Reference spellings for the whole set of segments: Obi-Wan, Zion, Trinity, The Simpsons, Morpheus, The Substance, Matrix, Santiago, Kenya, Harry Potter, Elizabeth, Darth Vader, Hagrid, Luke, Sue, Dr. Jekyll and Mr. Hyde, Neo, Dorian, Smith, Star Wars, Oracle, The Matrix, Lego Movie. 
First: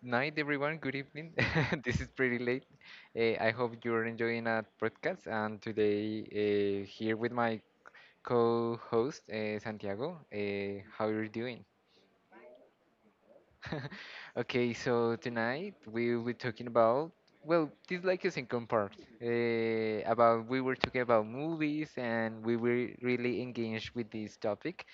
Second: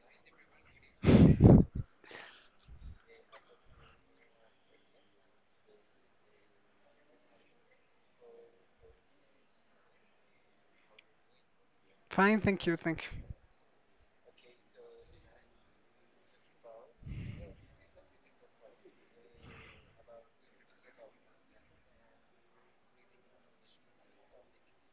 night, everyone. Good evening. This is pretty late. I hope you're enjoying our podcast. And today, here with my co-host, Santiago. How are you doing? Fine, thank you, thank you. Okay, so tonight we'll be talking about, well, this like a second part. About we were talking about movies, and we were really engaged with this topic.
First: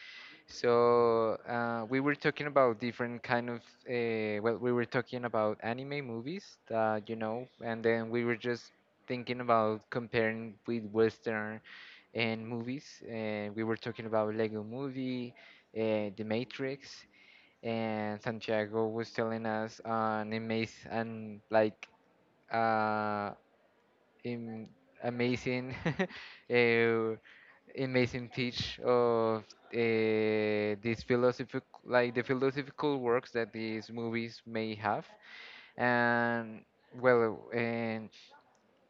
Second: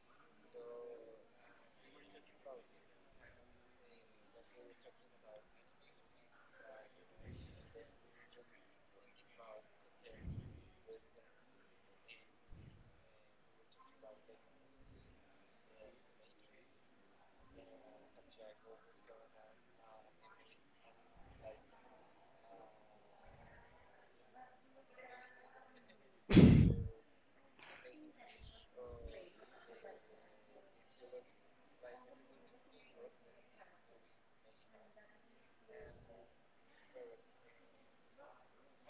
So we were talking about different kind of well, we were talking about anime movies, and then we were just thinking about comparing with Western and movies, and we were talking about Lego Movie, The Matrix, and Santiago was telling us an amazing and like uh, im- amazing uh, amazing teach of these philosophical works that these movies may have, and well, and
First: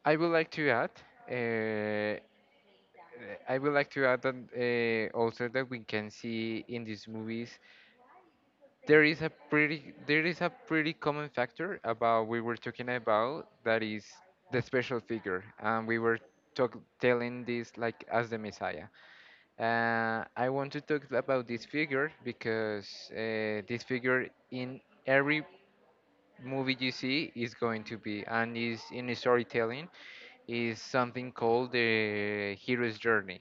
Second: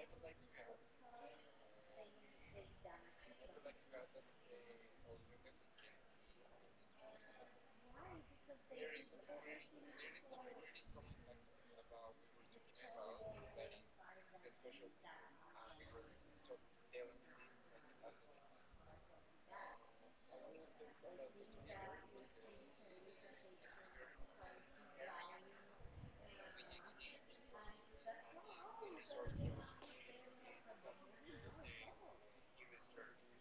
I would like to add, uh, I would like to add on, also that we can see in these movies there is a pretty common factor about we were talking about, that is the special figure, and we were telling this like as the Messiah. I want to talk about this figure, because this figure in every movie you see is going to be, and is in storytelling, is something called the hero's journey.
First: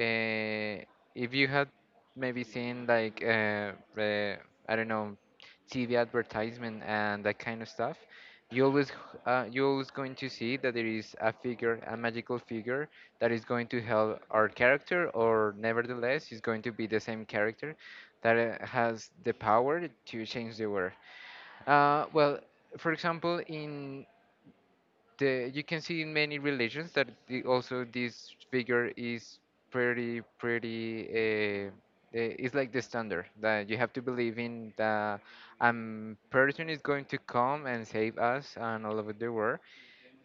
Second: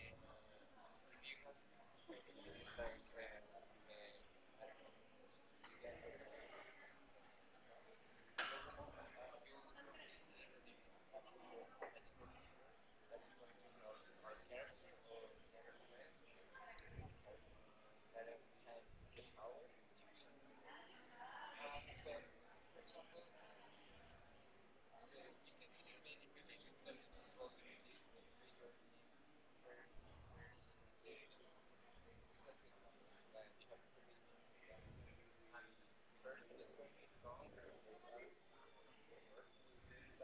uh, if you had maybe seen like uh, I don't know, TV advertisement and that kind of stuff, you always going to see that there is a figure, a magical figure that is going to help our character, or nevertheless is going to be the same character that has the power to change the world. Well, for example, in the you can see in many religions that the, also this figure is pretty, it's like the standard, that you have to believe in that a person is going to come and save us and all over the world.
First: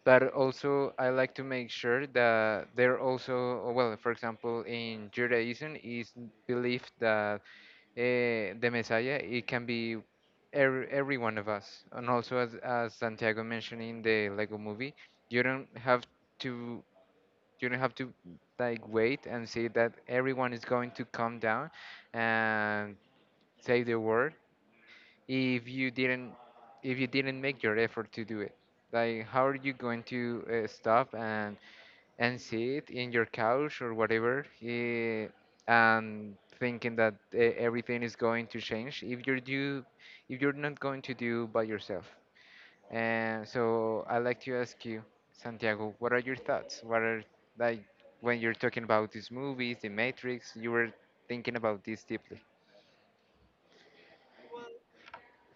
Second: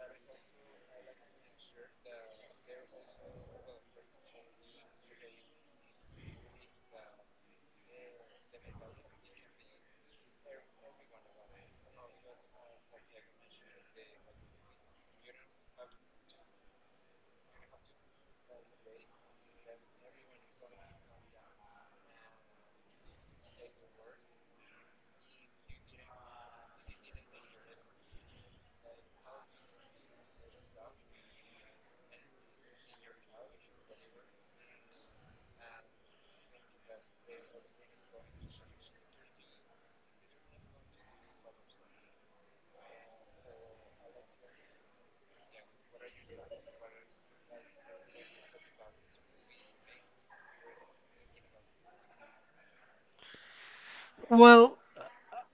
But also, I like to make sure that there also, well, for example, in Judaism, is believed that the Messiah, it can be every one of us. And also, as Santiago mentioned in the Lego movie, you don't have to you don't have to like wait and see that everyone is going to come down and say the word, if you didn't, if you didn't make your effort to do it. Like, how are you going to stop and sit in your couch or whatever, and thinking that everything is going to change if you're not going to do by yourself. And so I like to ask you, Santiago, what are your thoughts? What are, like, when you're talking about these movies, The Matrix, you were thinking about this deeply? Well,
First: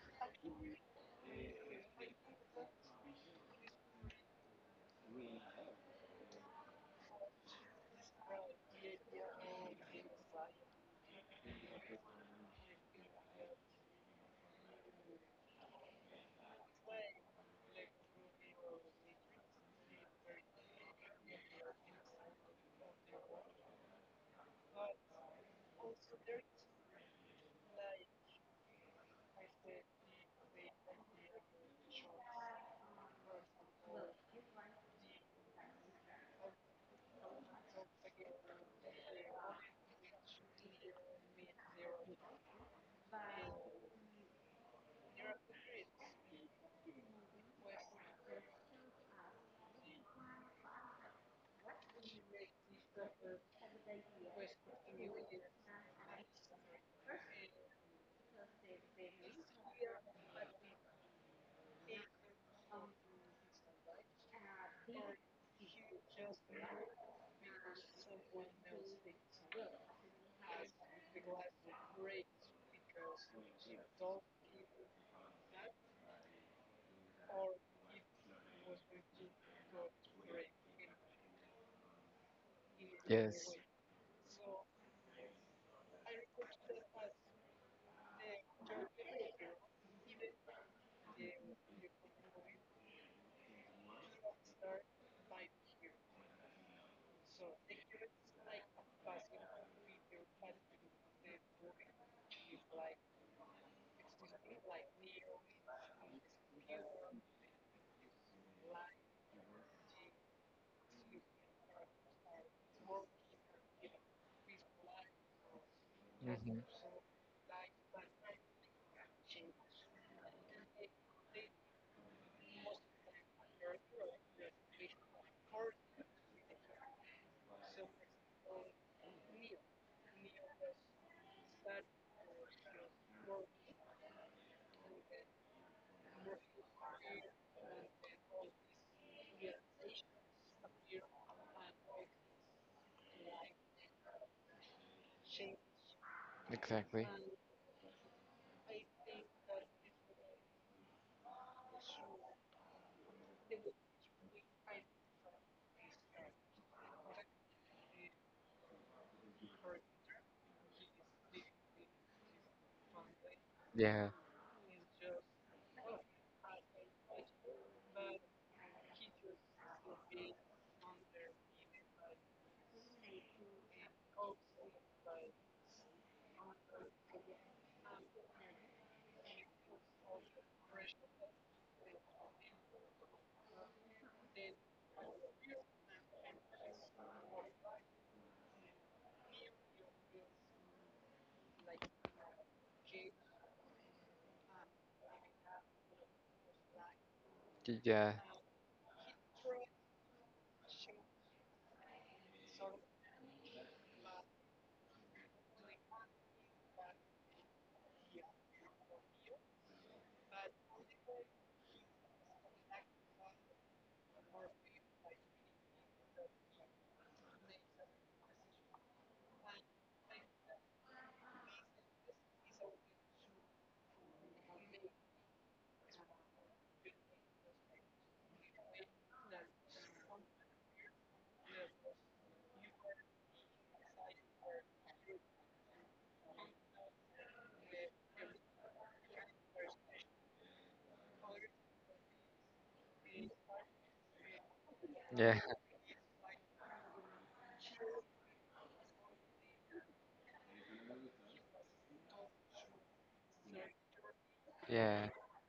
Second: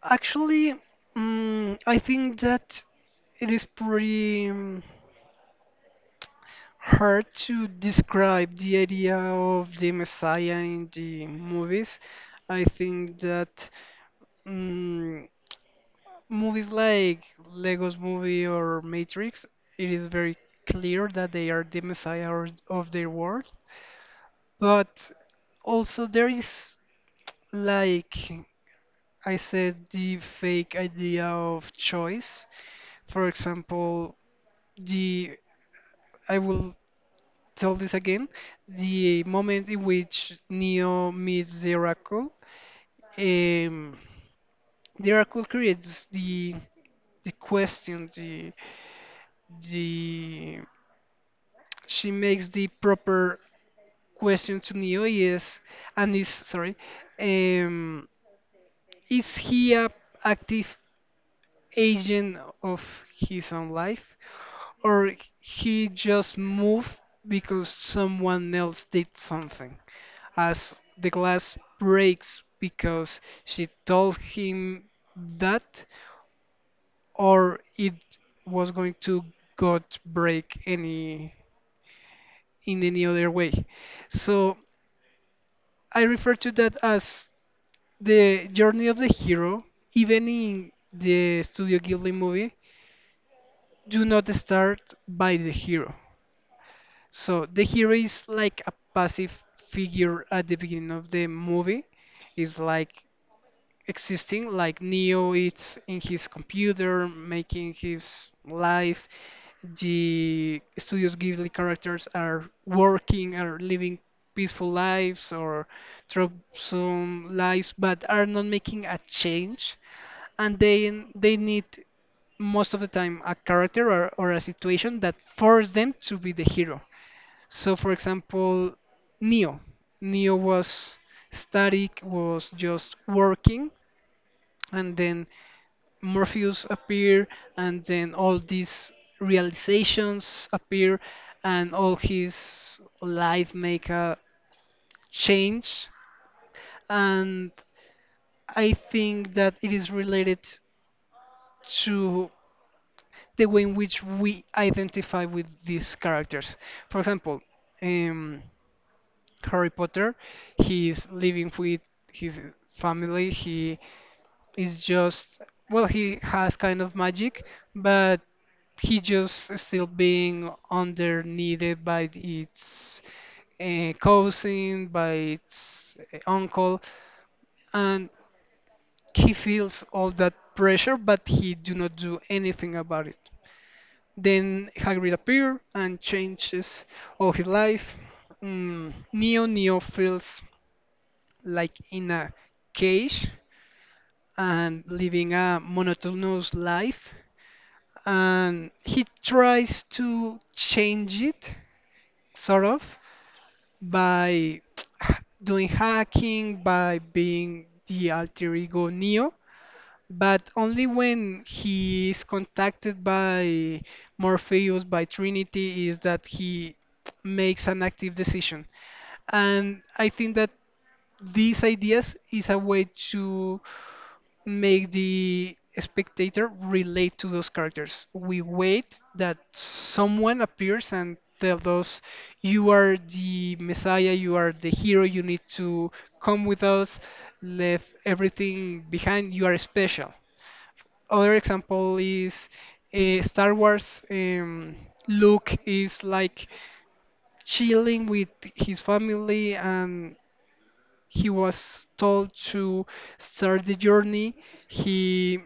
actually, I think that it is pretty hard to describe the idea of the Messiah in the movies. I think that mm, movies like Lego's movie or Matrix, it is very clear that they are the Messiah of their world. But also, there is, like I said, the fake idea of choice. For example, the I will tell this again. The moment in which Neo meets um, the Oracle creates the question. The She makes the proper question to Neo. Yes, and is sorry. Um, is he a active agent of his own life, or he just moved because someone else did something? As the glass breaks because she told him that, or it was going to got break any in any other Yes. way. So I refer to that as the journey of the hero, even in the Studio Ghibli movie, do not start by the hero. So the hero is like a passive figure at the beginning of the movie. It's like existing like Neo, it's in his computer making his life. The Studios Ghibli characters are working, are living peaceful lives or Hmm. troublesome lives, but are not making a change. And then they need most of the time a character or a situation that force them to be the hero. So for example, neo neo was static, was just working, and then Morpheus appear, and then all these realizations appear, and all his life make a change. Exactly. And I think that it is related to the way in which we identify with these characters. For example, um, Harry Potter, he is living with his family. He Yeah. is just, well, he has kind of magic, but he just is still being underneated by its cousin, by its uncle, and he feels all that pressure, but he do not do anything about it. Then Hagrid appears and changes all his life. Neo feels like in a cage and living a monotonous life, yeah and he tries to change it sort of, by doing hacking, by being the alter ego Neo, but only when he is contacted by Morpheus, by Trinity, is that he makes an active decision. And I think that these ideas is a way to make the spectator relate to those characters. We wait that someone appears and tell us, "You are the Messiah. You are the hero. You need to come with us. Leave everything behind. You are special." Other example is Star Wars. Yeah Luke is like chilling with his family and he was told to start the journey. Yeah, He,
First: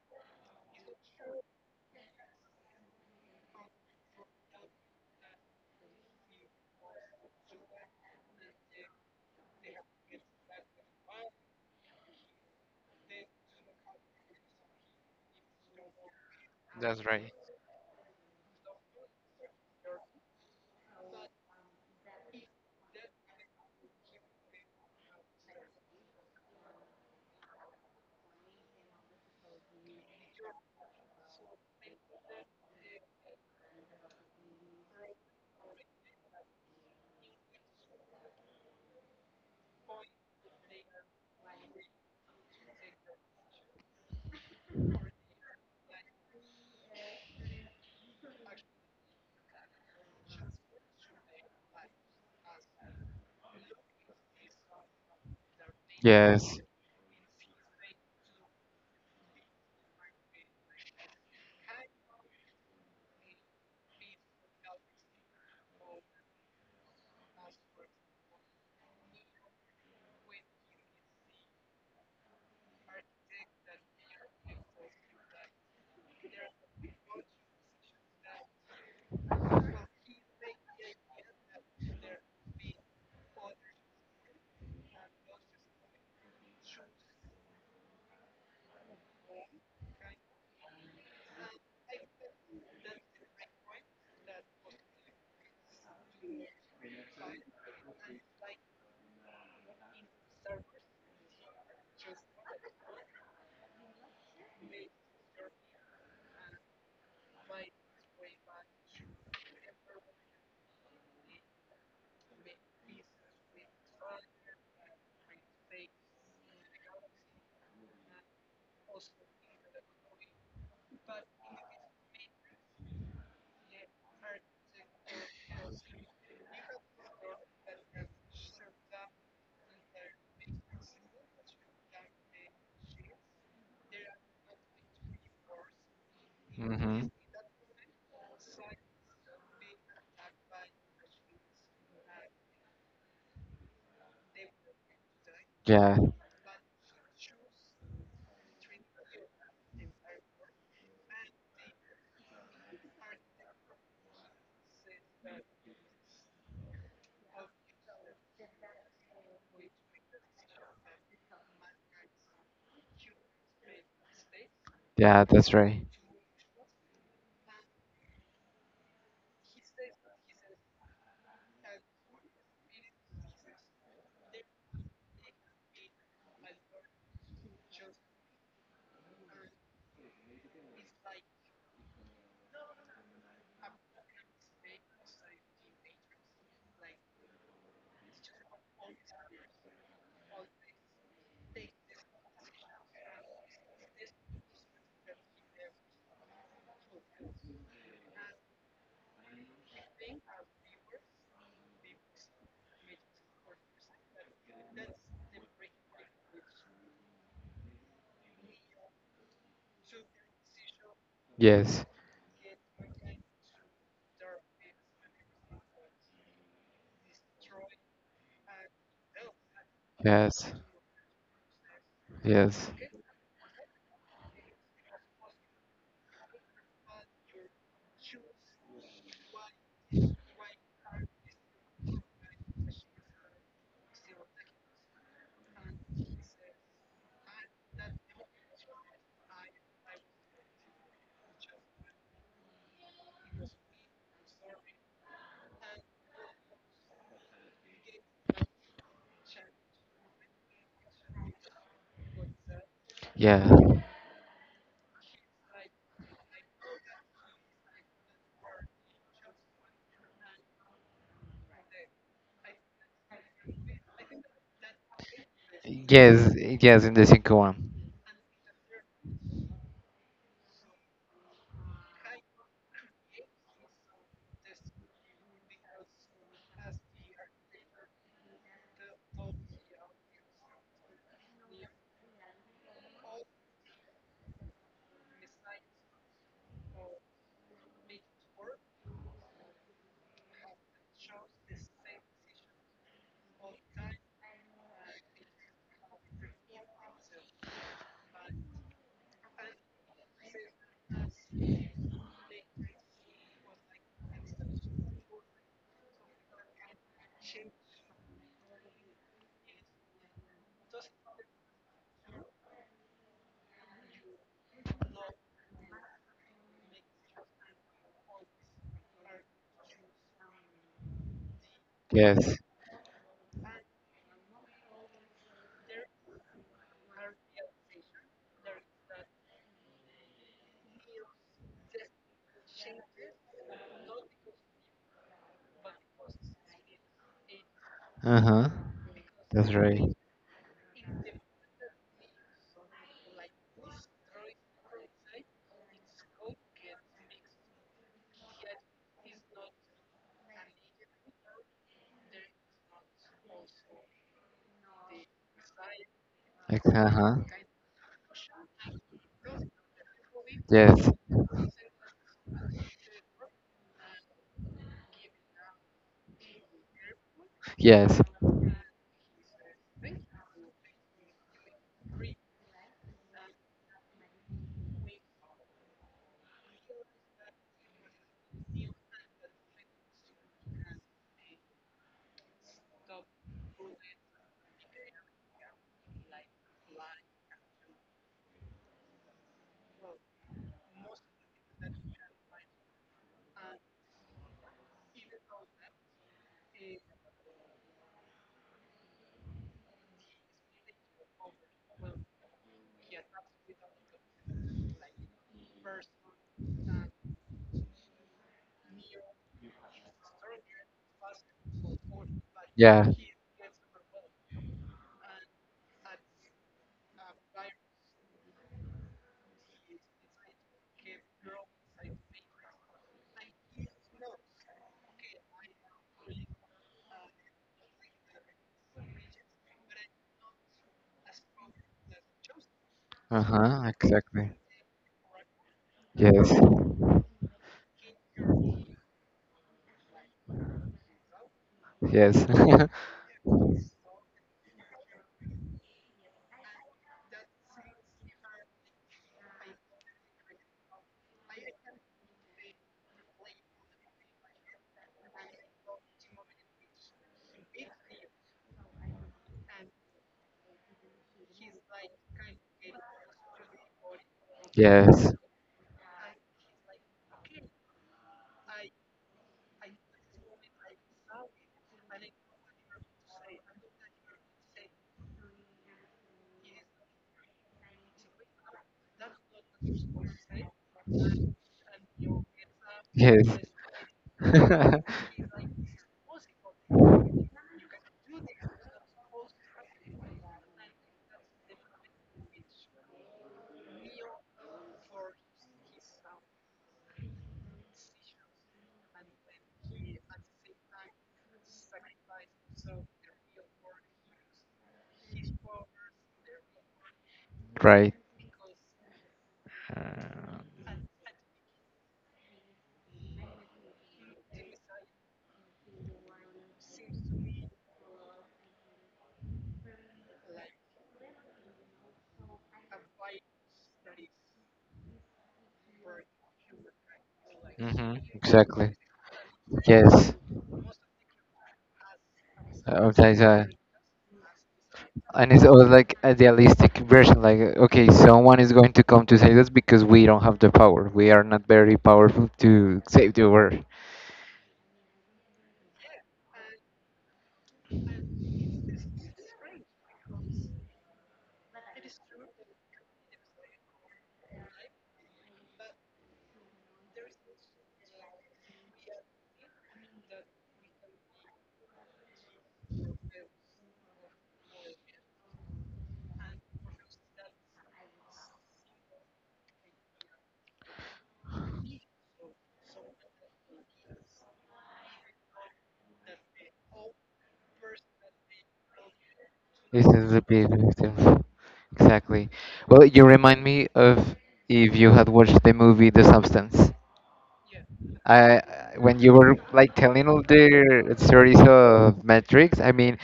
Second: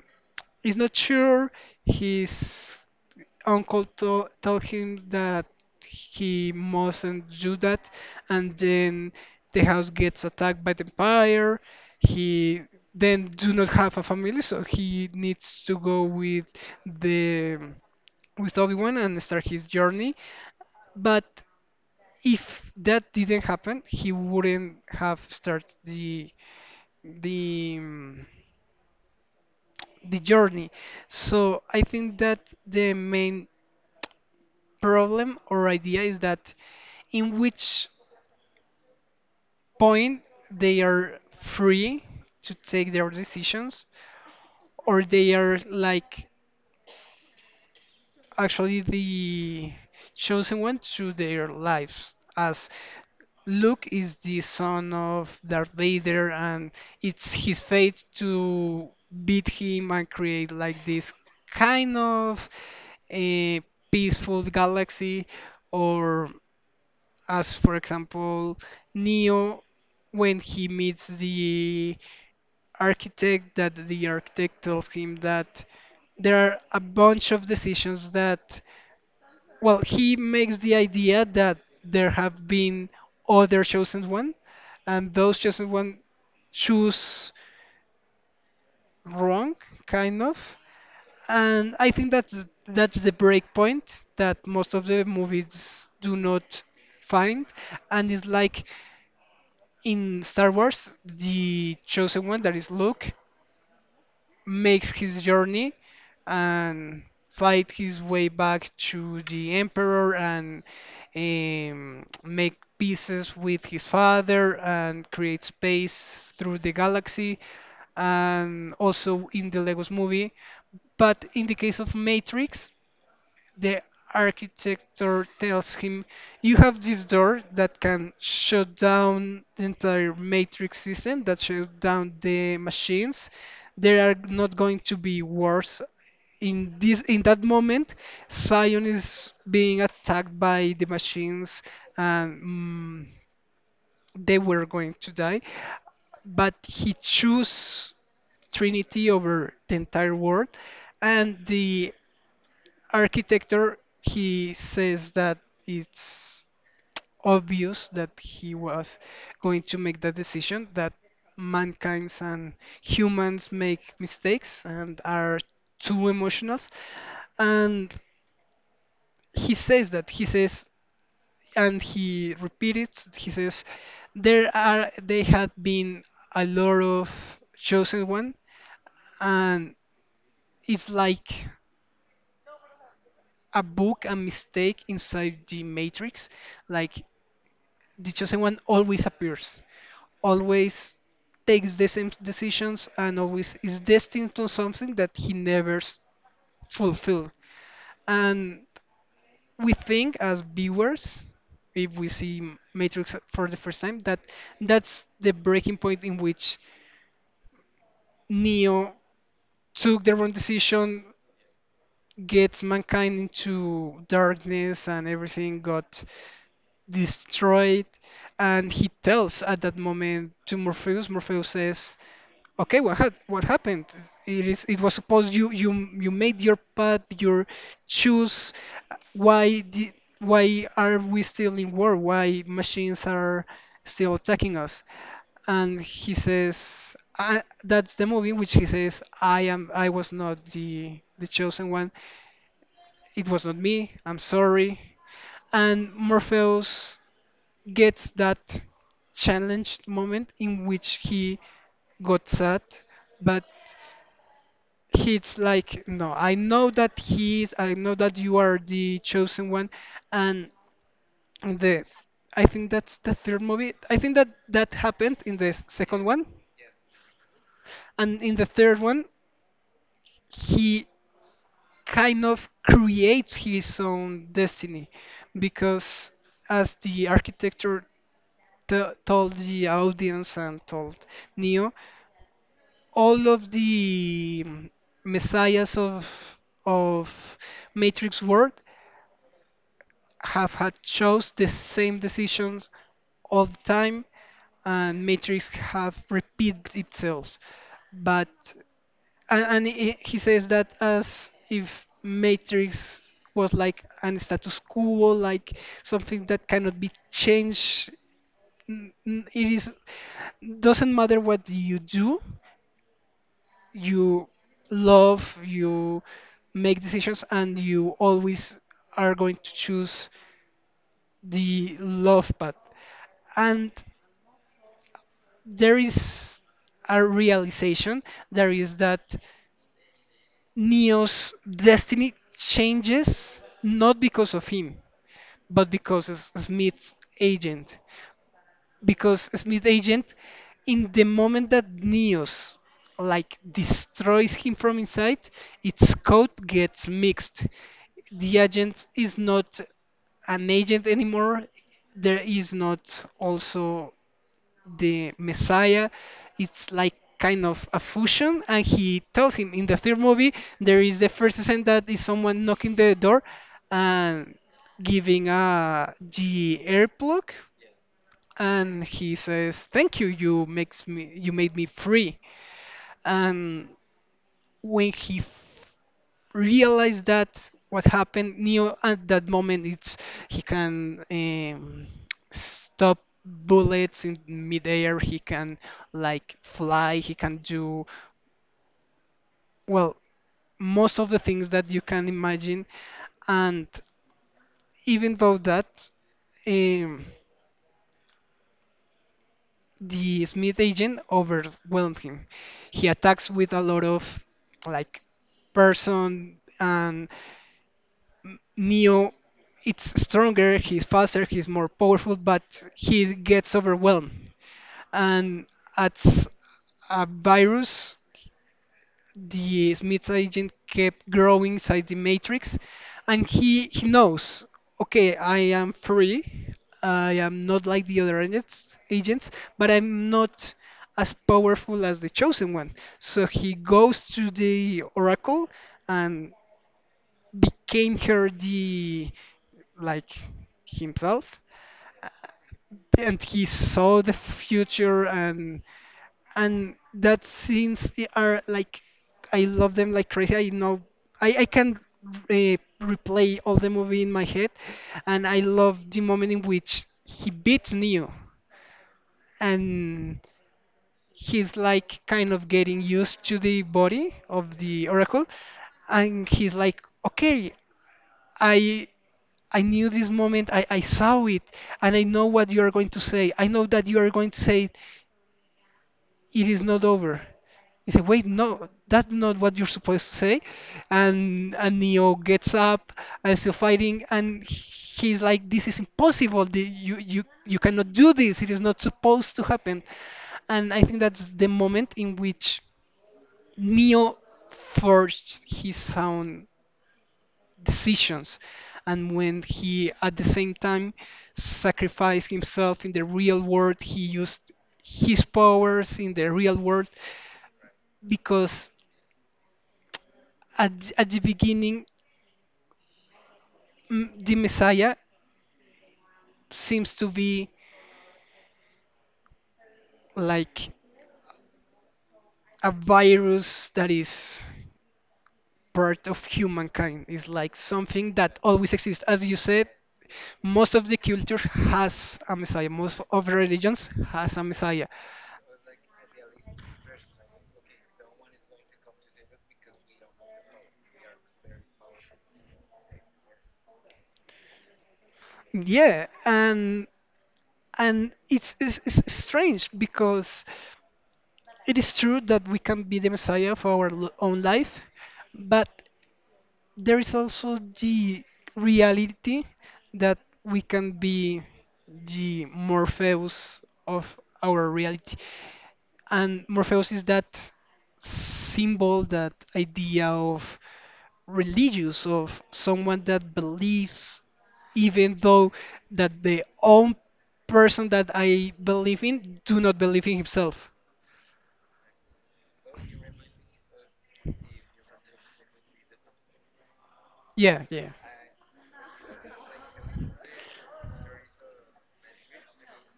he's not sure. His uncle to told him that he mustn't do that, and then the house gets attacked by the empire. He then do not have a family, so he needs to go with that's right. the with Obi-Wan and start his journey. But if that didn't happen, he wouldn't have started the the um, the journey. So I think that the main problem or idea is that in which point they are free to take their decisions, or they are like actually the chosen one to their lives, as Luke is the son of Darth Vader Yes. and it's his fate to beat him and create like this kind of a peaceful galaxy, or as for example Neo when he meets the architect, that the architect tells him that there are a bunch of decisions, that well, he makes the idea that there have been other chosen one, and those chosen one choose wrong kind of. And I think that's the break point that most of the movies do not find. And it's like in Star Wars, the chosen one, that is Luke, makes his journey and fight his way back to the Emperor and make pieces with his father and create space through the galaxy, and also in the Legos movie. But in the case of Matrix, the architect tells him, you have this door that can shut down the entire matrix system, that shut down the machines. They are not going to be wars. In this, Mm-hmm. in that moment, Zion is being attacked by the machines, and they were going to die. Yeah. But he chose Trinity over the entire world, and the architecture, he says that it's obvious that he was going to make that decision, that mankind's and humans make mistakes and Yeah, are that's right. too emotional. And he says that he says, and he repeats. He says, there are they had been a lot of chosen one, and it's like a book, a mistake inside the matrix, like the chosen one always appears, always takes the same decisions, and always is destined to something that he never s- fulfill. And we think as viewers, if we see Matrix for the first time, that that's the breaking point in which Neo took the wrong decision, Yes. gets mankind into darkness, and everything got destroyed. And he tells at that moment Yes. to Morpheus. Morpheus says, Yes. "Okay, what had what happened? It is, it was supposed you you you made your path, your choose. Why di why are we still in war? Why machines are still attacking us?" And he says, I, that's the movie in which he says, I am, I was not the chosen one, it was not me, I'm sorry. And Morpheus gets that challenged moment in which he got sad, Yeah. but he's like, no, I know that he is, I know that you are the chosen one. And the, I think that's the third movie. I think that that happened in the second one, Yes. Yes, in the second one. and in the third one, he kind of creates his own destiny, because as the architecture told the audience and told Neo, all of the messiahs of of Matrix world have had chose the same decisions all the time, and Matrix have repeated itself. But and he says that as if Matrix was like an status quo, like something that cannot be changed. It is, doesn't matter what you do, you love, you make decisions, and you always are going to choose the love Yes. path. And there is a realization, there is that Neo's destiny changes not because of him, but because of Smith's agent. Uh-huh. Because That's Smith right. Agent, in the moment that Neos like destroys him from inside, its code gets mixed. The agent is not an agent anymore. There is not also the Messiah. Like, It's like uh-huh. kind of a fusion. And he tells him in the third movie, there Yes. is the first scene that is someone knocking the door and giving a G earplug, Yes. and he says, "Thank you. You makes me. You made me free." And when realized that what happened, Neo at that moment, it's, he can stop bullets in midair. He can like fly. He can do, well, most of the things that you can imagine. And even though that. Um, The Smith agent overwhelmed him. He attacks with a lot of like person, and Neo it's stronger, he's faster, he's more powerful, but Yeah. he gets overwhelmed. And as a virus, the Smith's agent kept growing inside the matrix, and he knows, okay, I am free, I am not like the other agents, but I'm not as powerful as the chosen one. Uh So he huh. goes Exactly. to the oracle Yes. and became her the like himself, uh, Yes. and he saw the future, and that scenes are like, I love them like crazy. I know, I can replay all the movie in my head, and I love the moment in which he beats Neo, and he's like kind of getting used to the body of the Yes. Oracle, and he's like, okay, I. I knew this moment. I saw it, and I know what you are going to say. I know that you are going to say it is not over. He said, wait, no, that's not what you're supposed to say. And Neo gets up Yes. and still fighting, and he's like, this is impossible. The- You cannot do this. It is not supposed to happen. And I think that's the moment in which Neo forged his own decisions. And when he, at the same time, sacrificed himself in the real world, he used his powers in the real world Right. because Uh, at, at the beginning, the Messiah seems to be like a virus that is part of humankind. It's like hmm. something that Exactly. always exists. As you said, Yes. most of the culture has a Messiah. Most Sometimes, of the religions has a Messiah. and it's always like idealistic version. Like, okay, someone is going to come to save us because we don't have the power. We are not very powerful to save the world. Yeah, and it's strange because it is true that we can be the Messiah of our own life, but there is also the reality that we can be the Morpheus of our reality. And Morpheus is that symbol, that idea of religious, of someone that believes, even though that the own person that I believe in do not This is believe the in big himself. victim. Exactly. Well, you remind me of, if you had watched the movie The Substance. Yeah, yeah. I, when you were like telling all the stories of Matrix, I mean,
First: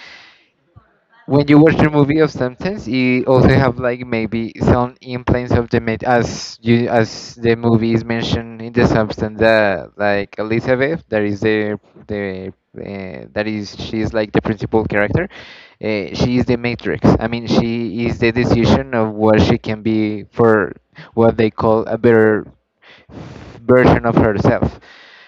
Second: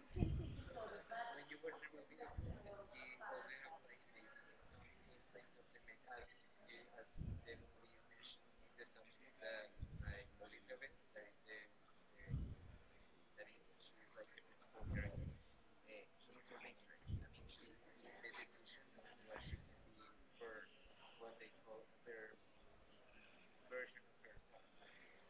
when you watch the movie of sentence, you also have like maybe some implants of the mate as you, as the movie is mentioned in the substance, that like Elizabeth, that is the that is, she is like the principal character. She is the matrix. I mean, she is the decision of what she can be for what they call a better version of herself.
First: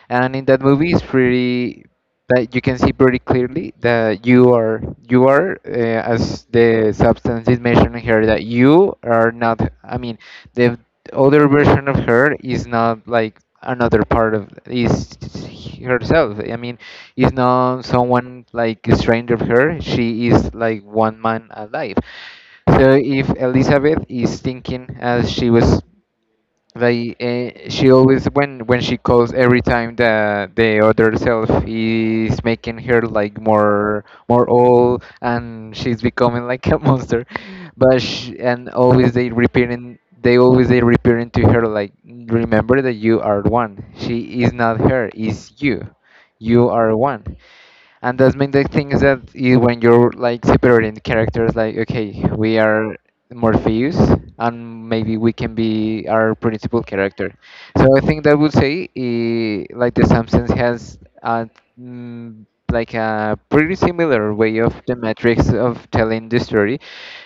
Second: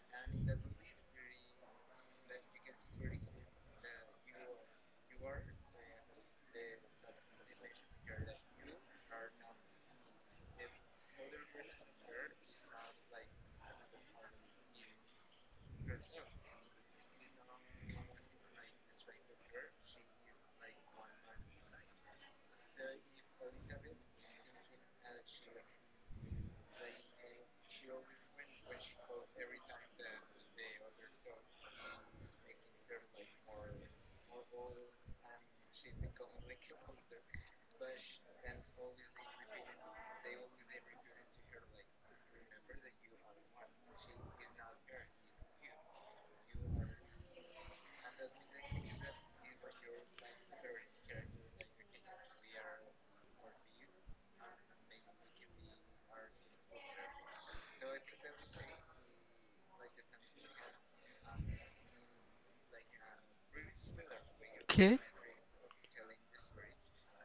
And in that movie it's pretty, that you can see pretty clearly that you are, as the substance is mentioned here, that you are not, I mean, the other version of her is not like another part of, is herself, I mean, is not someone like a stranger of her. She is like one man alive. So if Elizabeth is thinking as she was like, she always, when she calls, every time the other self is making her like more old, and she's becoming like a monster, but she, and always they repeating they always they repeating to her, like, remember that you are one. She is not her, is you. You are one. And that's mean the thing is that you, when you're like separating the characters, like, okay, we are Morpheus, and maybe we can be our principal character. So I think that would say, like, the Simpsons has a, mm, like a pretty similar way of the metrics of telling the story,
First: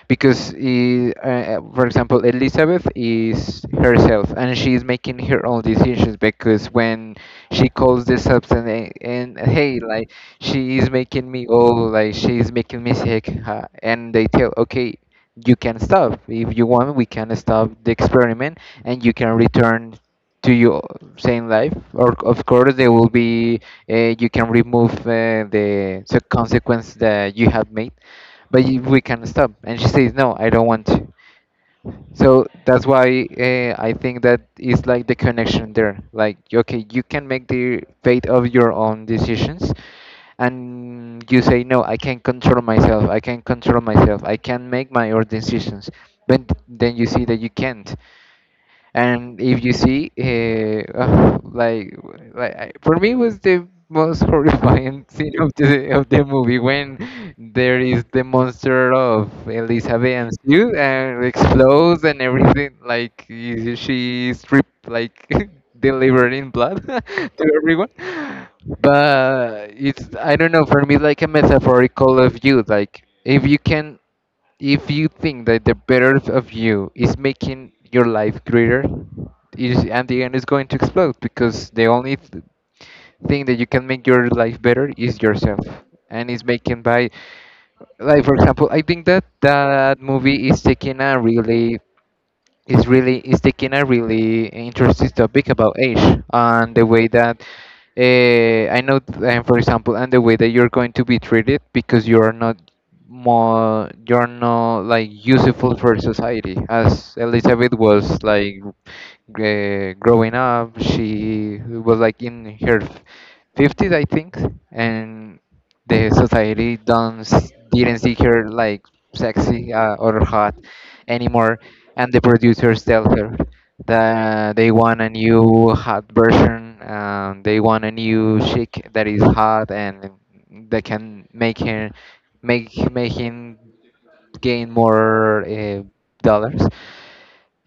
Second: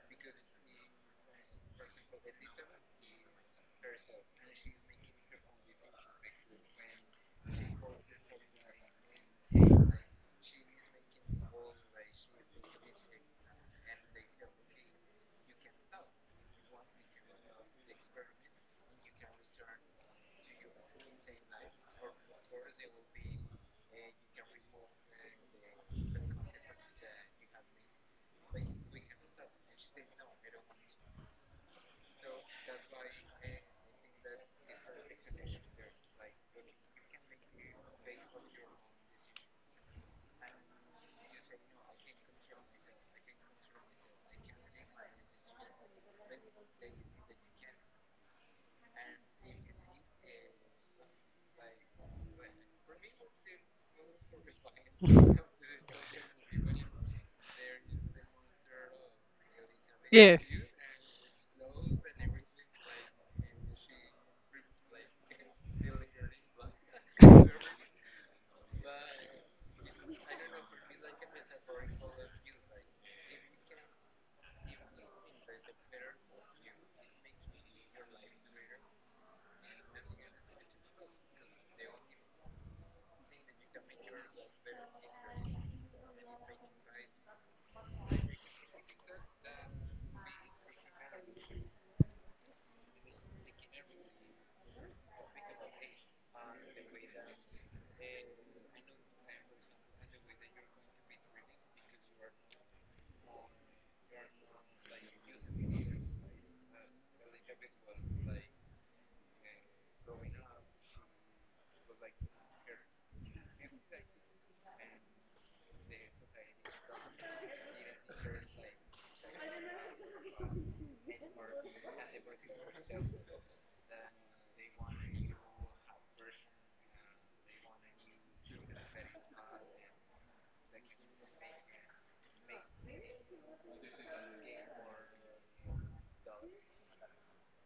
because for example, Elizabeth is herself and she's making her own decisions, because when she calls The up, and hey, like, she is making me, oh, like, she is making me sick, huh? And they tell, okay, you can stop if you want, we can stop the experiment, and you can return to your same life, or of course there will be, you can remove the consequence that you have made, but we can stop, and she says, no, I don't want to. So that's why, I think that it's like the connection there. Like, okay, you can make the fate of your own decisions, and you say, no, I can control myself. I can control myself. I can make my own decisions. But then you see that you can't. And if you see like I, for me it was the most horrifying scene of the movie, when there is the monster of Elizabeth and Yeah. Sue and explodes, and everything like she stripped like delivered in blood to everyone. But it's, I don't know, for me like a metaphorical of you, like, if you think that the better of you is making your life greater, it is, and the end is going to explode, because the only thing that you can make your life better is yourself, and it's making by, like, for example, I think that that movie is taking a really, is taking a really interesting topic about age, and the way that, I know, for example, and the way that you're going to be treated because you are not more, you're not like useful for society, as Elizabeth was like growing up. She was like in her 50s, I think, and the society don't s- didn't see her like sexy or hot anymore, and the producers tell her that they want a new hot version. They want a new chick that is hot and that can make him make make him gain more dollars.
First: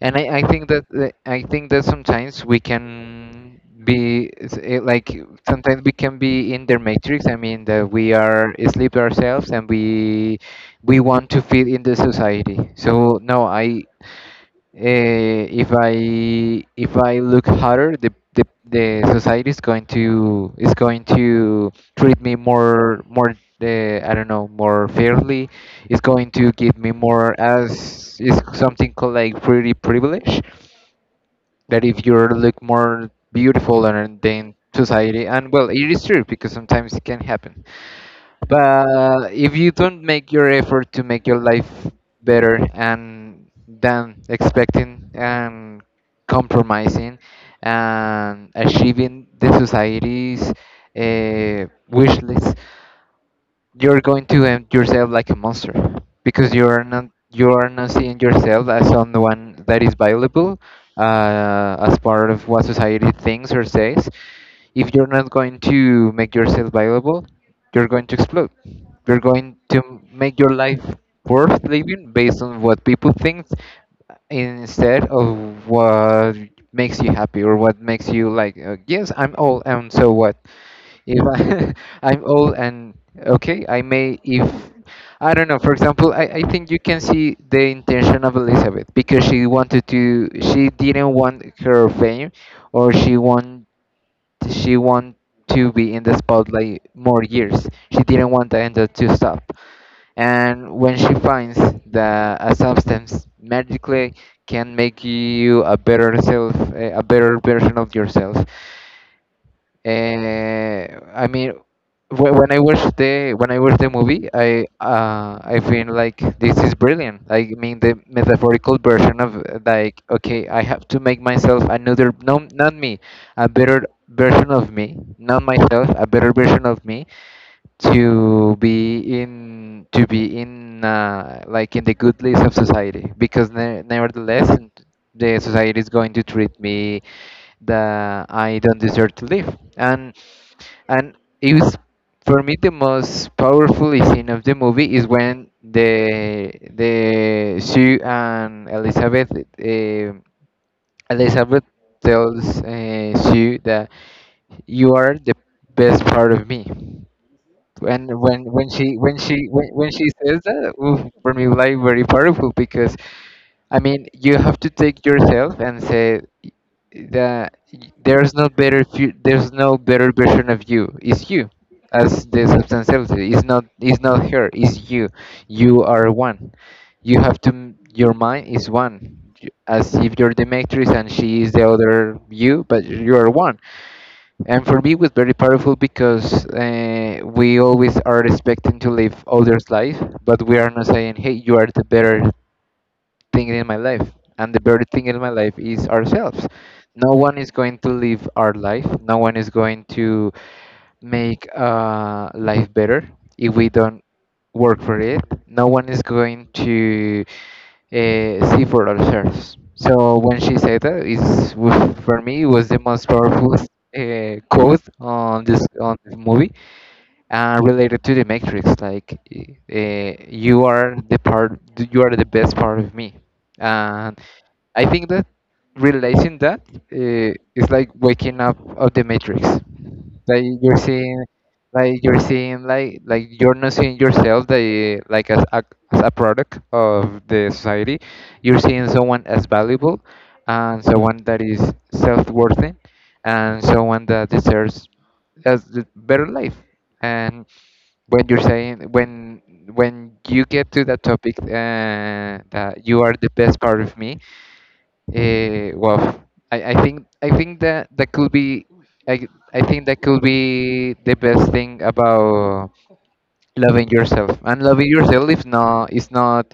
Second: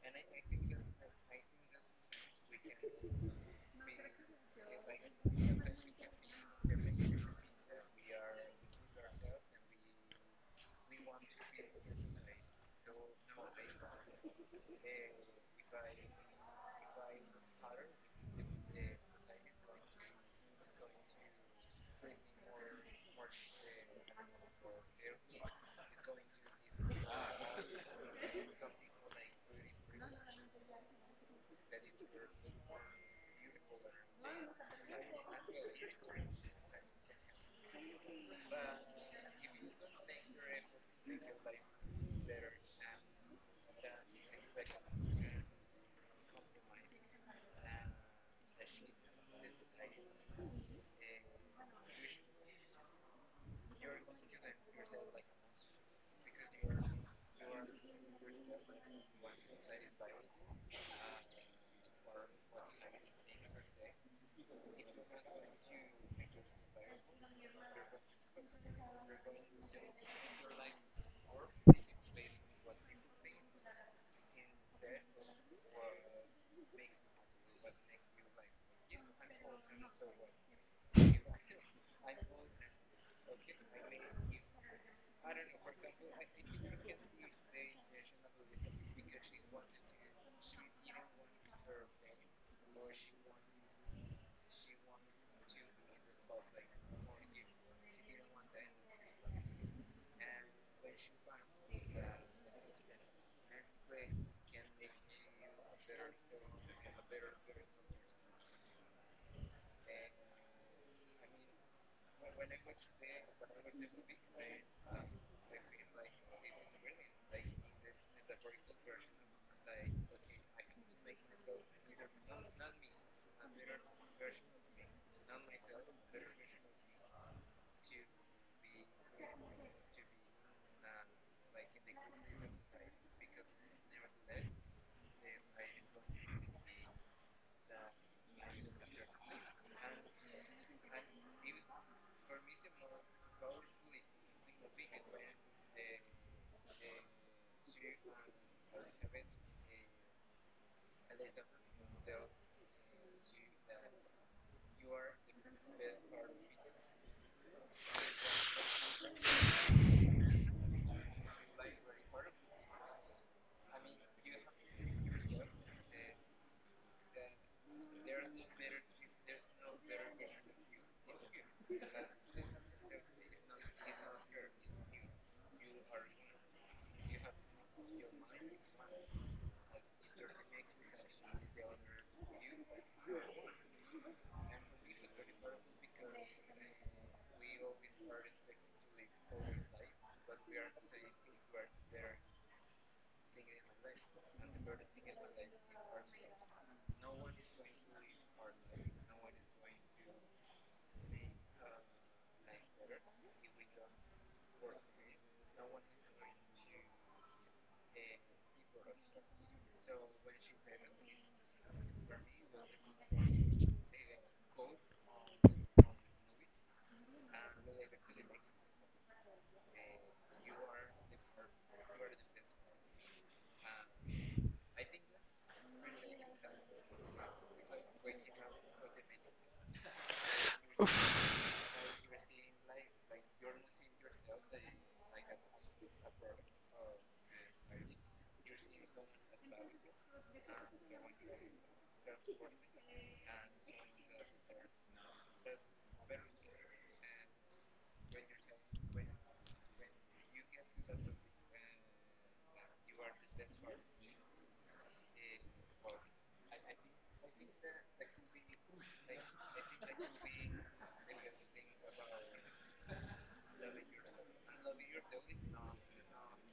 And I think that I think that sometimes we can like, sometimes we can be in their matrix. I mean that we are asleep ourselves, and we want to fit in the society. So no, I, if I, if I look harder, the society is going to, is going to treat me more, I don't know, more fairly. It's going to give me more, as is something called like pretty privilege. That if you look more beautiful and then society, and well, it is true because sometimes it can happen. But if you don't make your effort to make your life better, and than expecting and compromising and achieving the society's wish list, you're going to end yourself like a monster, because you are not, you are not seeing yourself as someone that is valuable, as part of what society thinks or says. If you're not going to make yourself valuable, you're going to explode. You're going to make your life worth living based on what people think instead of what makes you happy, or what makes you like, yes, I'm old, and so what? If I, I'm old, and okay, I may if, I don't know. For example, I think you can see the intention of Elizabeth, because she wanted to. She didn't want her fame, or she want to be in the spotlight more years. She didn't want the end to stop. And when she finds that a substance magically can make you a better self, a better version of yourself, I mean, when I watch the movie, I, I feel like this is brilliant. Like, I mean, the metaphorical version of like, okay, I have to make myself another, no, not me, a better version of me, not myself, a better version of me, to be in like in the good list of society because nevertheless, the society is going to treat me that I don't deserve to live. And it was, for me, the most powerful scene of the movie is when the Sue and Elizabeth tells, Sue, that you are the best part of me. And when she says that, oof, for me, like, very powerful because I mean, you have to take yourself and say that there's no better version of you, it's you. As the substantiality, it's not her, it's you. You are one. You have to your mind is one. As if you're the Matrix and she is the other you, but you are one. And for me, it was very powerful because we always are expecting to live others' life, but we are not saying, "Hey, you are the better thing in my life," and the better thing in my life is ourselves. No one is going to live our life. No one is going to make life better if we don't work for it. No one is going to see for ourselves. So when she said that, is, for me, it was the most powerful quote on this, on the movie, and related to the Matrix. Like, you are the part, you are the best part of me. And I think that realizing that is like waking up of the Matrix, like you're Oof. seeing like you're seeing, like you're not seeing yourself the like as a product of the society. You're seeing someone as valuable, and someone that is self-worthy, and someone that deserves as the better life. And when you're saying when when you get to that topic, that you are the best part of me. Well, I think that that could be I think that could be the best thing about loving yourself. And loving yourself, if not, is not,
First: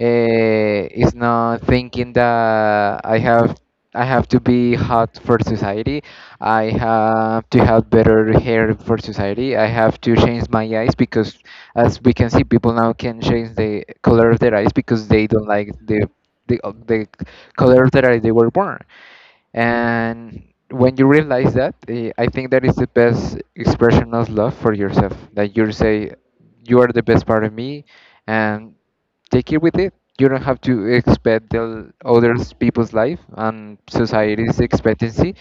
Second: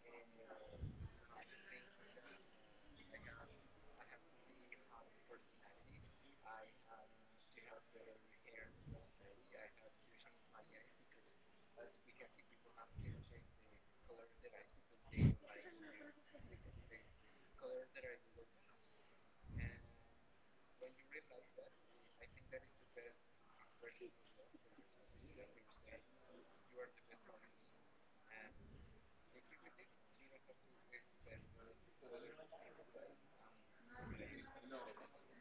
is not thinking that I have, I have to be hot for society, I have to have better hair for society, I have to change my eyes because, as we can see, people now can change the color of their eyes because they don't like the, the color of their eyes they were born. And when you realize that, I think that is the best expression of love for yourself, that you say you are the best part of me and take it with it. You don't have to expect the other people's life and society's expectancy,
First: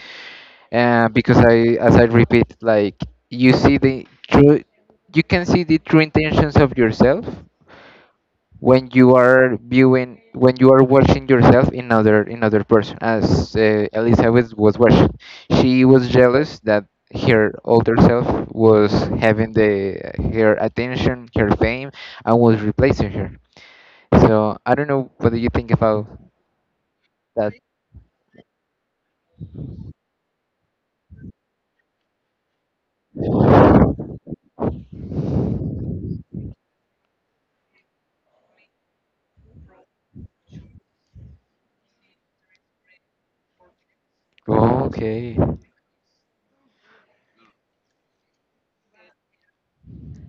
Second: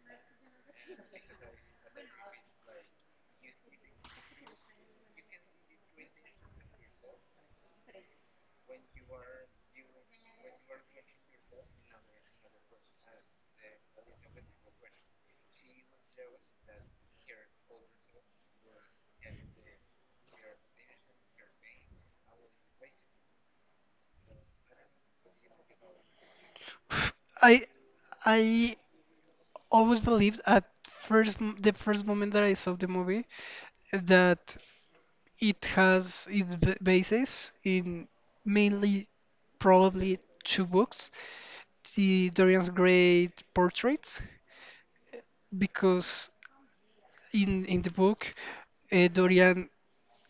and because I, as I repeat, like, you see the true you can see the true intentions of yourself when you are watching yourself in other person, as Elizabeth was watching. She was jealous that her older self was having the her attention, her fame, and was replacing her. So I don't know, what do you think about that? I I always believed at the first moment that I saw the movie that it has its basis in mainly probably two books, the Dorian's great portraits. Oh, okay. Because in the book, Dorian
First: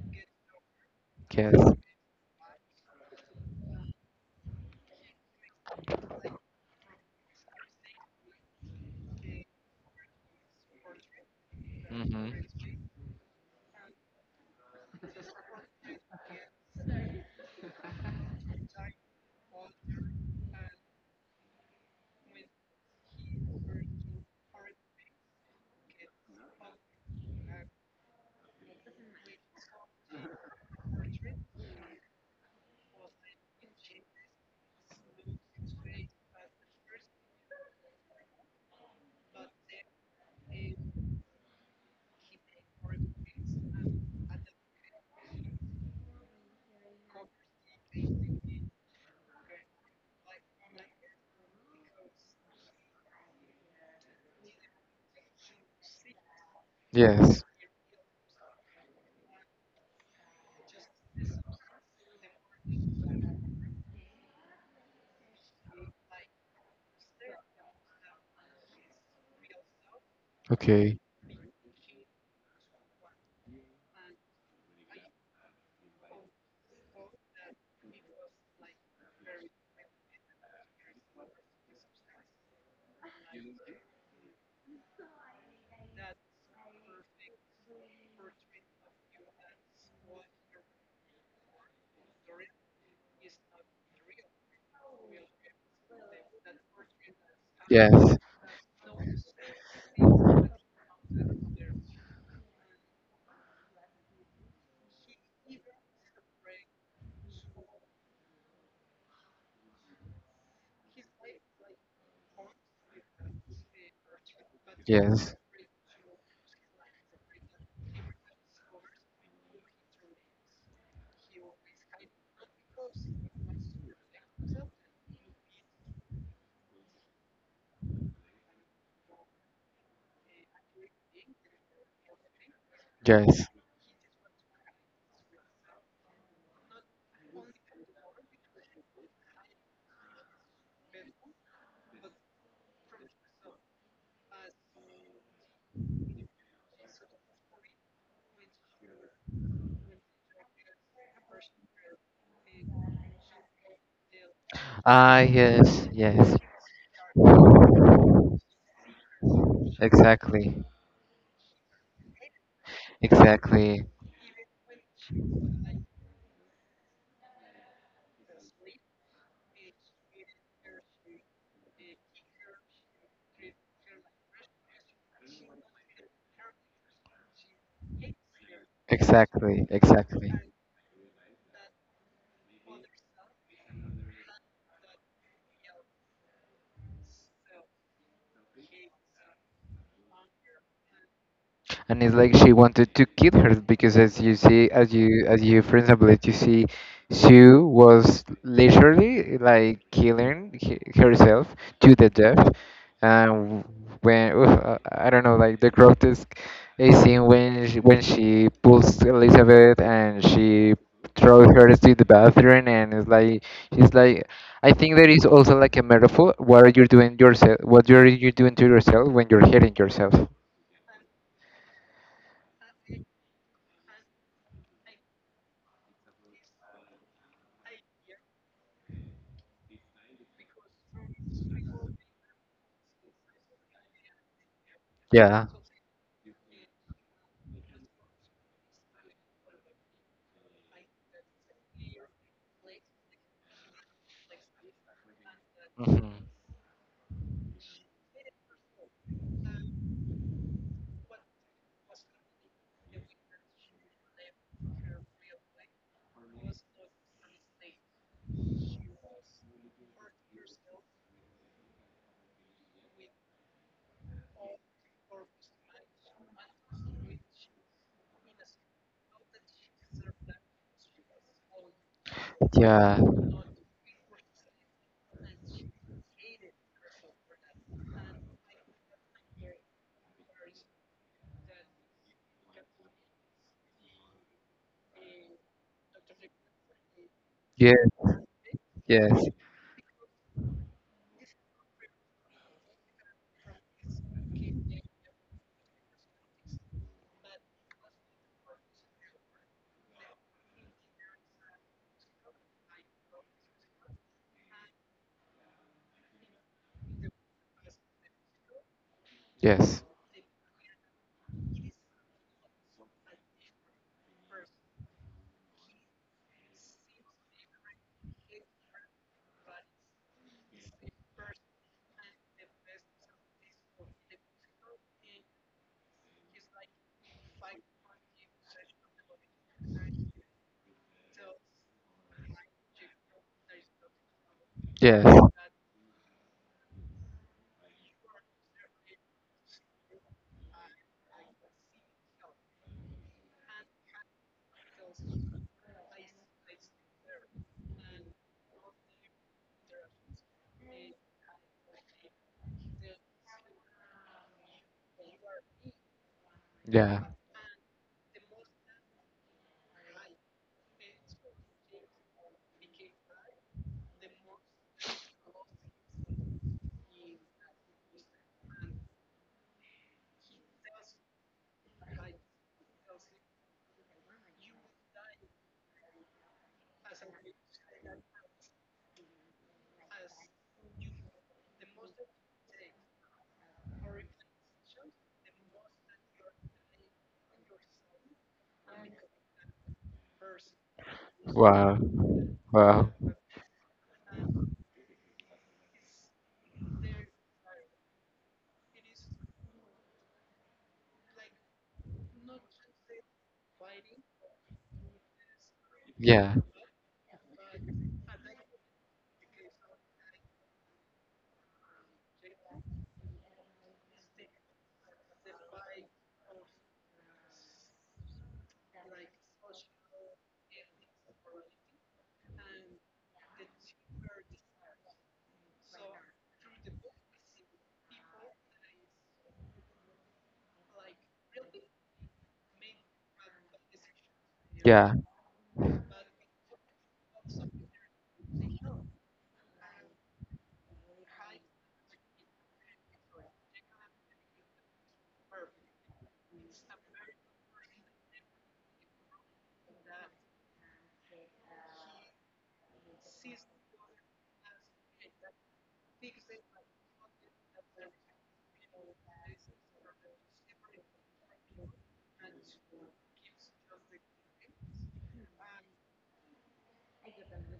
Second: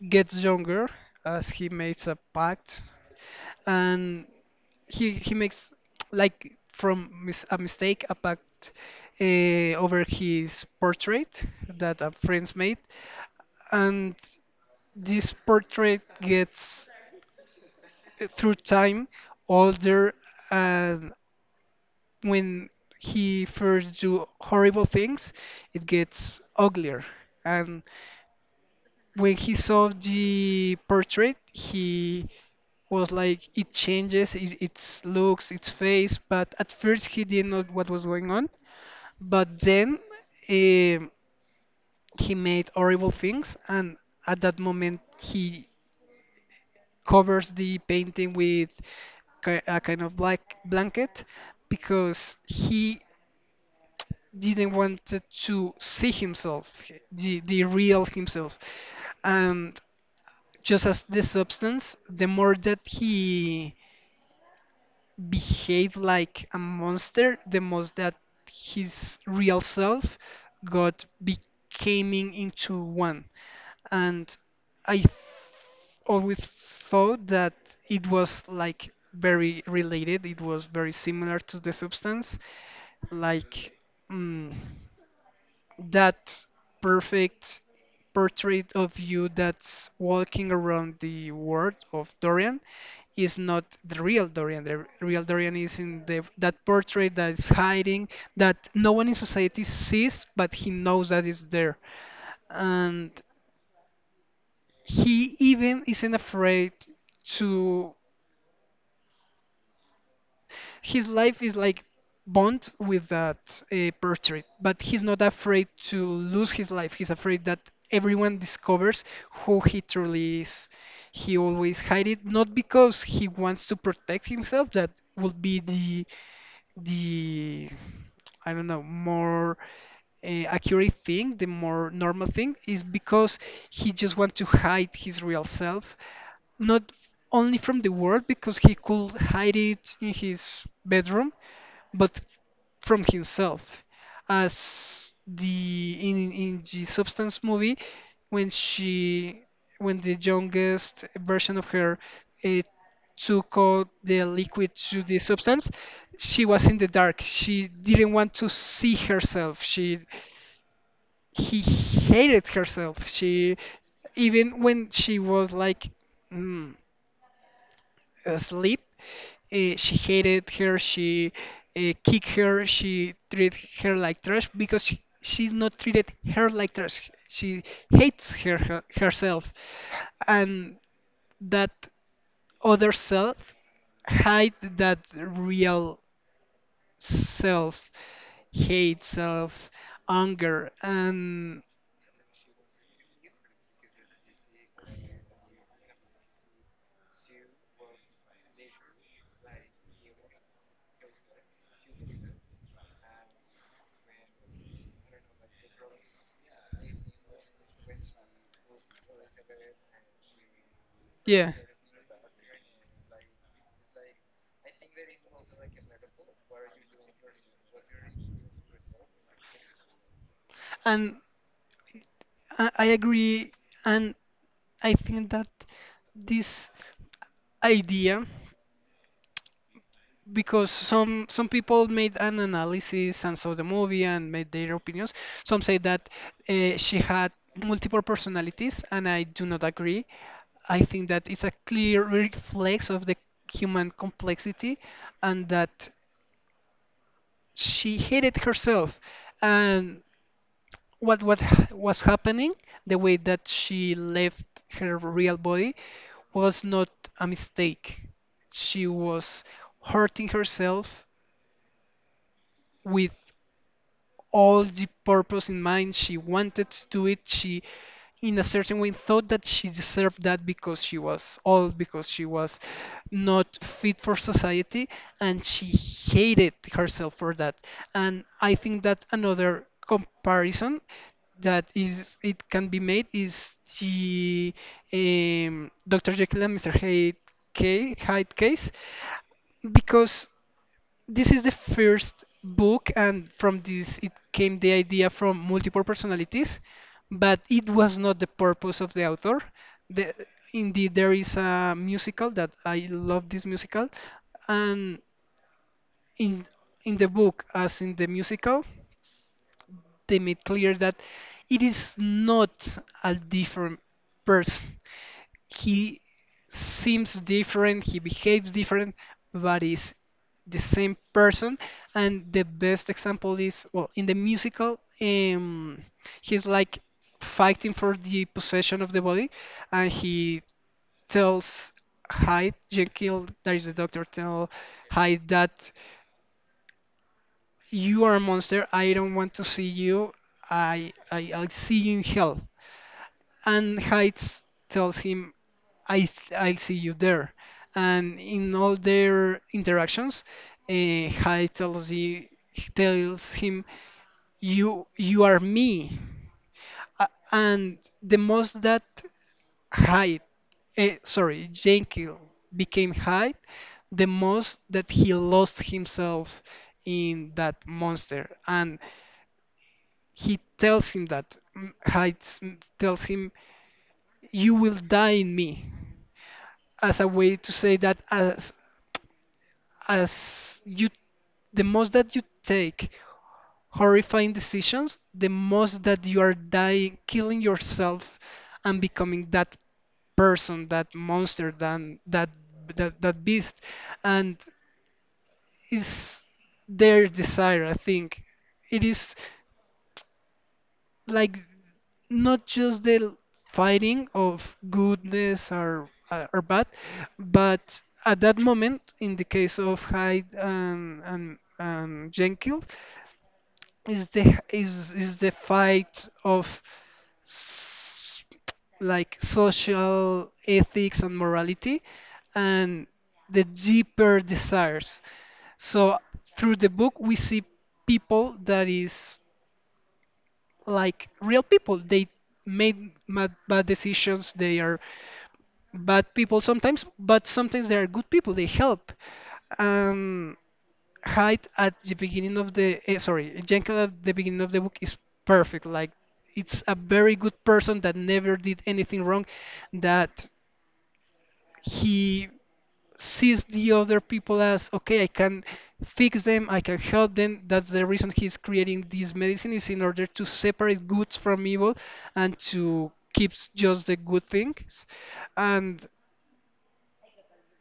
gets younger as he Yes. makes a pact, and he makes, like, from mis a mistake, a pact over his portrait that a Hmm. friend's made, and this portrait gets, through time, older. And when he first do horrible things, it gets uglier. And when he saw the portrait, he was like, it changes it, its looks, its face. But at first, he didn't know what was going on. But then um he made horrible things, and at that moment, he covers the painting with a kind of black blanket because he didn't want to see himself, Yes. the real himself. And just as the substance, the more that he behaved like a monster, the most that his real self Okay. got becoming into one. And I always thought that it was, like, very related, it was very similar to the substance, like. Mm, that perfect portrait of you that's walking around the world of Dorian is not the real Dorian. The real Dorian is in the that portrait that is hiding, Yes. that no one in society sees, but he knows that it's there. And he even isn't afraid to, his life is like bond with that portrait, but he's not Yes. afraid to lose his life. He's afraid that everyone discovers who he truly is. He always hide it, not because he wants to protect himself. That would be the, I don't know, more accurate thing, the more normal thing is because Yes. he just want to hide his real self, not only from the world because he could hide it in his bedroom, but from himself. As the in the Substance movie, when she, when the youngest version of her, uh, took out the liquid to Ah, the substance, yes, yes. she was in the dark. She didn't want to see herself. She Exactly. he hated herself. She Exactly. even when she was like. mm, sleep. She hated her. She kicked her. She treated her like trash because she's not treated her like trash. She hates her herself, Exactly. Exactly. and that other self hide that real self, hate self, anger, and And it's like she wanted to kill her because as you see as you for example as you see Sue was literally like killing herself to the death. And, when, oof, I don't know, like, the grotesque, a scene when she pulls Elizabeth, and she throws Yeah. her to the bathroom, and it's like she's like, I think there is also like a metaphor, what you're doing yourself what you're you doing to yourself when you're hitting yourself. And I agree, and I think that this idea, because some people made an analysis and saw the movie and made their opinions. Yeah. Some say that she had multiple personalities, and I do not agree. I think that it's a clear reflex of the human complexity, and that Hmm. she hated herself, and was happening. The way that she left her real body was not a mistake. She was hurting herself with all the purpose in mind. She wanted to do it. She, in a certain way, thought that she deserved that because she was old, because she was Yeah. not fit for society, and she hated herself for that. And I think that another comparison that is it can be made is the Dr. Jekyll and Mr. Hyde Yes. Hyde case, Yes. because this is the first book and from this it came the idea from multiple personalities, but it was not the purpose of the author. the, Indeed, there is a musical, that I love this musical, and in in the book as in the musical Yes. they made clear that it is not a different person. He seems different, he behaves different, but is the same person. And the best example is, well, in the musical, he's like fighting for the possession of the body, and he tells Hyde, Jekyll, that is the doctor, tell Yes. Hyde that. You are a monster. I don't want to see you. I'll see you in hell. And Heights tells him, "I I'll see you there." And in all their interactions, Heights tells him, you are me. Yeah. And the most that Hyde, sorry, Jekyll became Hyde, the most that he lost himself in that monster. And he tells him that, Hades, tells him, "You will die in me," as a way to say that, as you, the most that you take horrifying decisions, the most that you are dying, killing yourself, and becoming that person, that monster, Wow. than that Wow. that that beast, and is their desire. I think it is. Like not just the fighting of goodness Yeah. or bad, but at that moment, in the case of Hyde and and Jenkins, is the fight of s- like social ethics and morality, and the deeper desires. So through the book, we see people that is like real people. They made mad, bad decisions. They are Yeah. bad people sometimes, but sometimes they are good people. They help. Um, Hyde at the beginning of the sorry, Jenkins at the beginning of the book is perfect. Like it's a very good person that never did anything wrong, that he sees the other people as, okay, I can fix them, I can help them. That's the reason he's creating this medicine, is in order to separate goods from evil and to keep just the good things. And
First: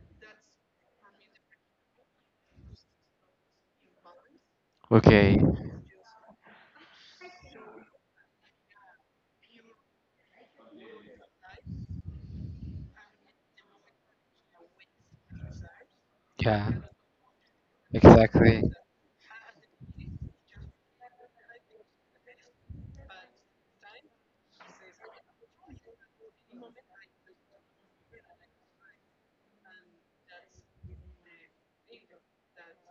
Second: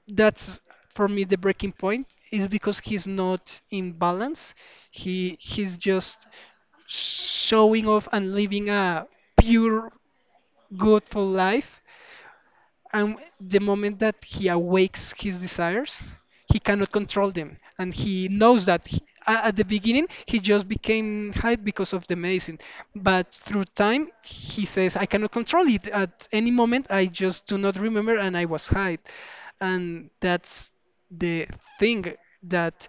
that's, for me, the breaking point, is because he's not in balance. he Okay, he's just showing off and living a pure, goodful life, and the moment that he awakes his desires, he yeah, cannot control them. And he exactly. knows that, at the beginning, he just became high because of the medicine. But through time, he says, I cannot control it. At any moment, I just do not remember and I was high. And that's the thing, that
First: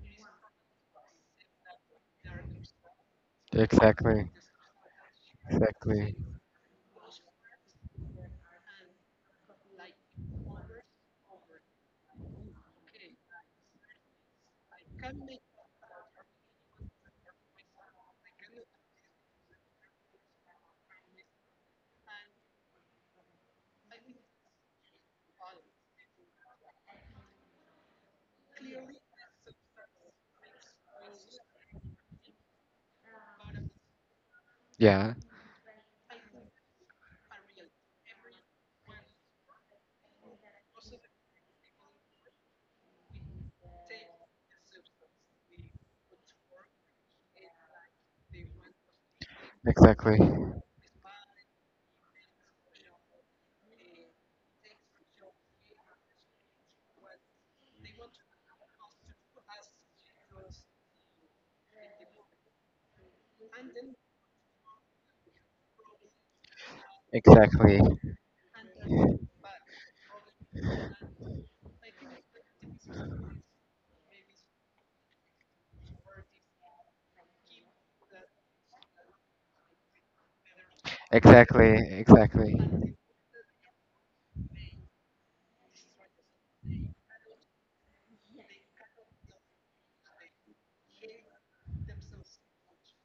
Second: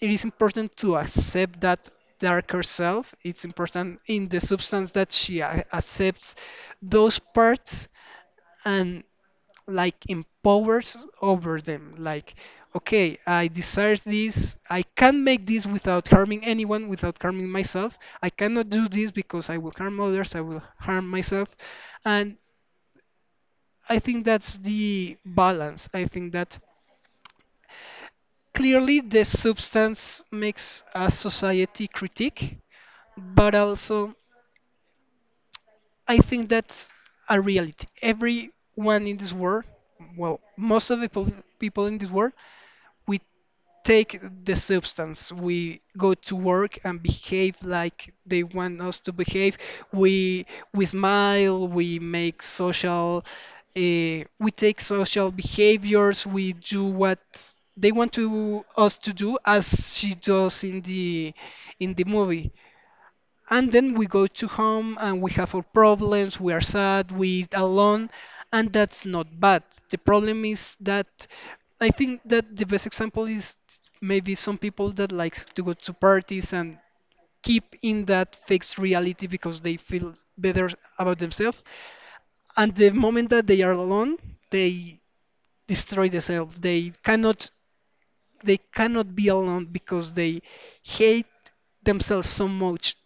it is important to accept that darker self. It's important in Exactly, the substance that she exactly. accepts those parts and, like, empowers over them, like, okay, I desire this, I can make this without harming anyone, without harming myself. I cannot do this because I will harm others, I will harm myself. And I think that's the balance. I think that clearly the substance makes a society critique, but also the Yeah, I think that's a reality. Everyone in this world, well, most of the people in this world, we take the substance, we go to work and behave like they want us to behave. exactly. is my, We you we smile, we make social, uh, we take social behaviors, we do what they want to us to do, as she does in the movie, and then we go to home and we have our problems, we are sad, we Exactly. alone. And that's not bad. The problem is that, I think that the best example is maybe some people that like to go to parties and keep in that fixed reality because they feel better about themselves, Exactly. Exactly. and the moment that they are alone, they destroy themselves. They cannot be alone because they hate themselves so much.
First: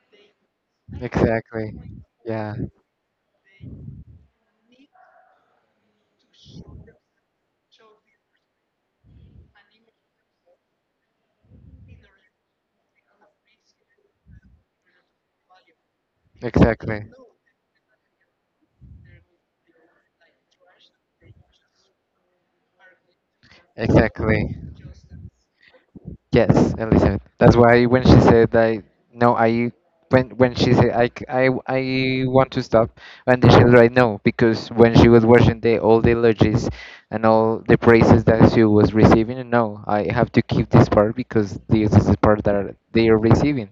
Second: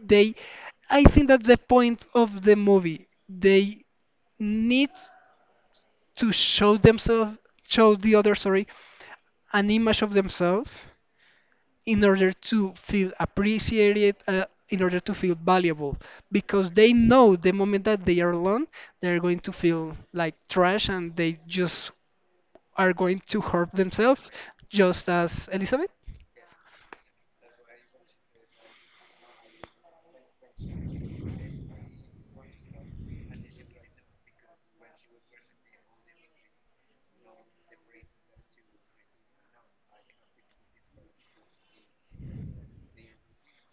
They, I think that's the Exactly. point of Yeah. the movie. They need to show themselves, show the other, sorry, an image of themselves in order to feel appreciated, in order to feel valuable, because they Exactly. know the moment that they are alone, they're going to feel like trash and they just are going to hurt themselves, Exactly. just as Elizabeth. Yes, Elizabeth. That's why when she said that, no, I, when she said, I, c- I w- I want to stop. And then she was like, no, because when she was watching the all the eulogies and all the praises that she was receiving, no, I have to keep this part because this is the part that they are receiving.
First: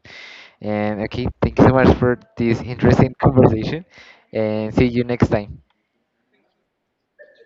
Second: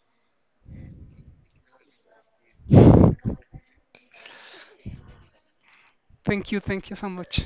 And okay, thank you so much for this interesting conversation, and see you next time. Thank you. Thank you so much.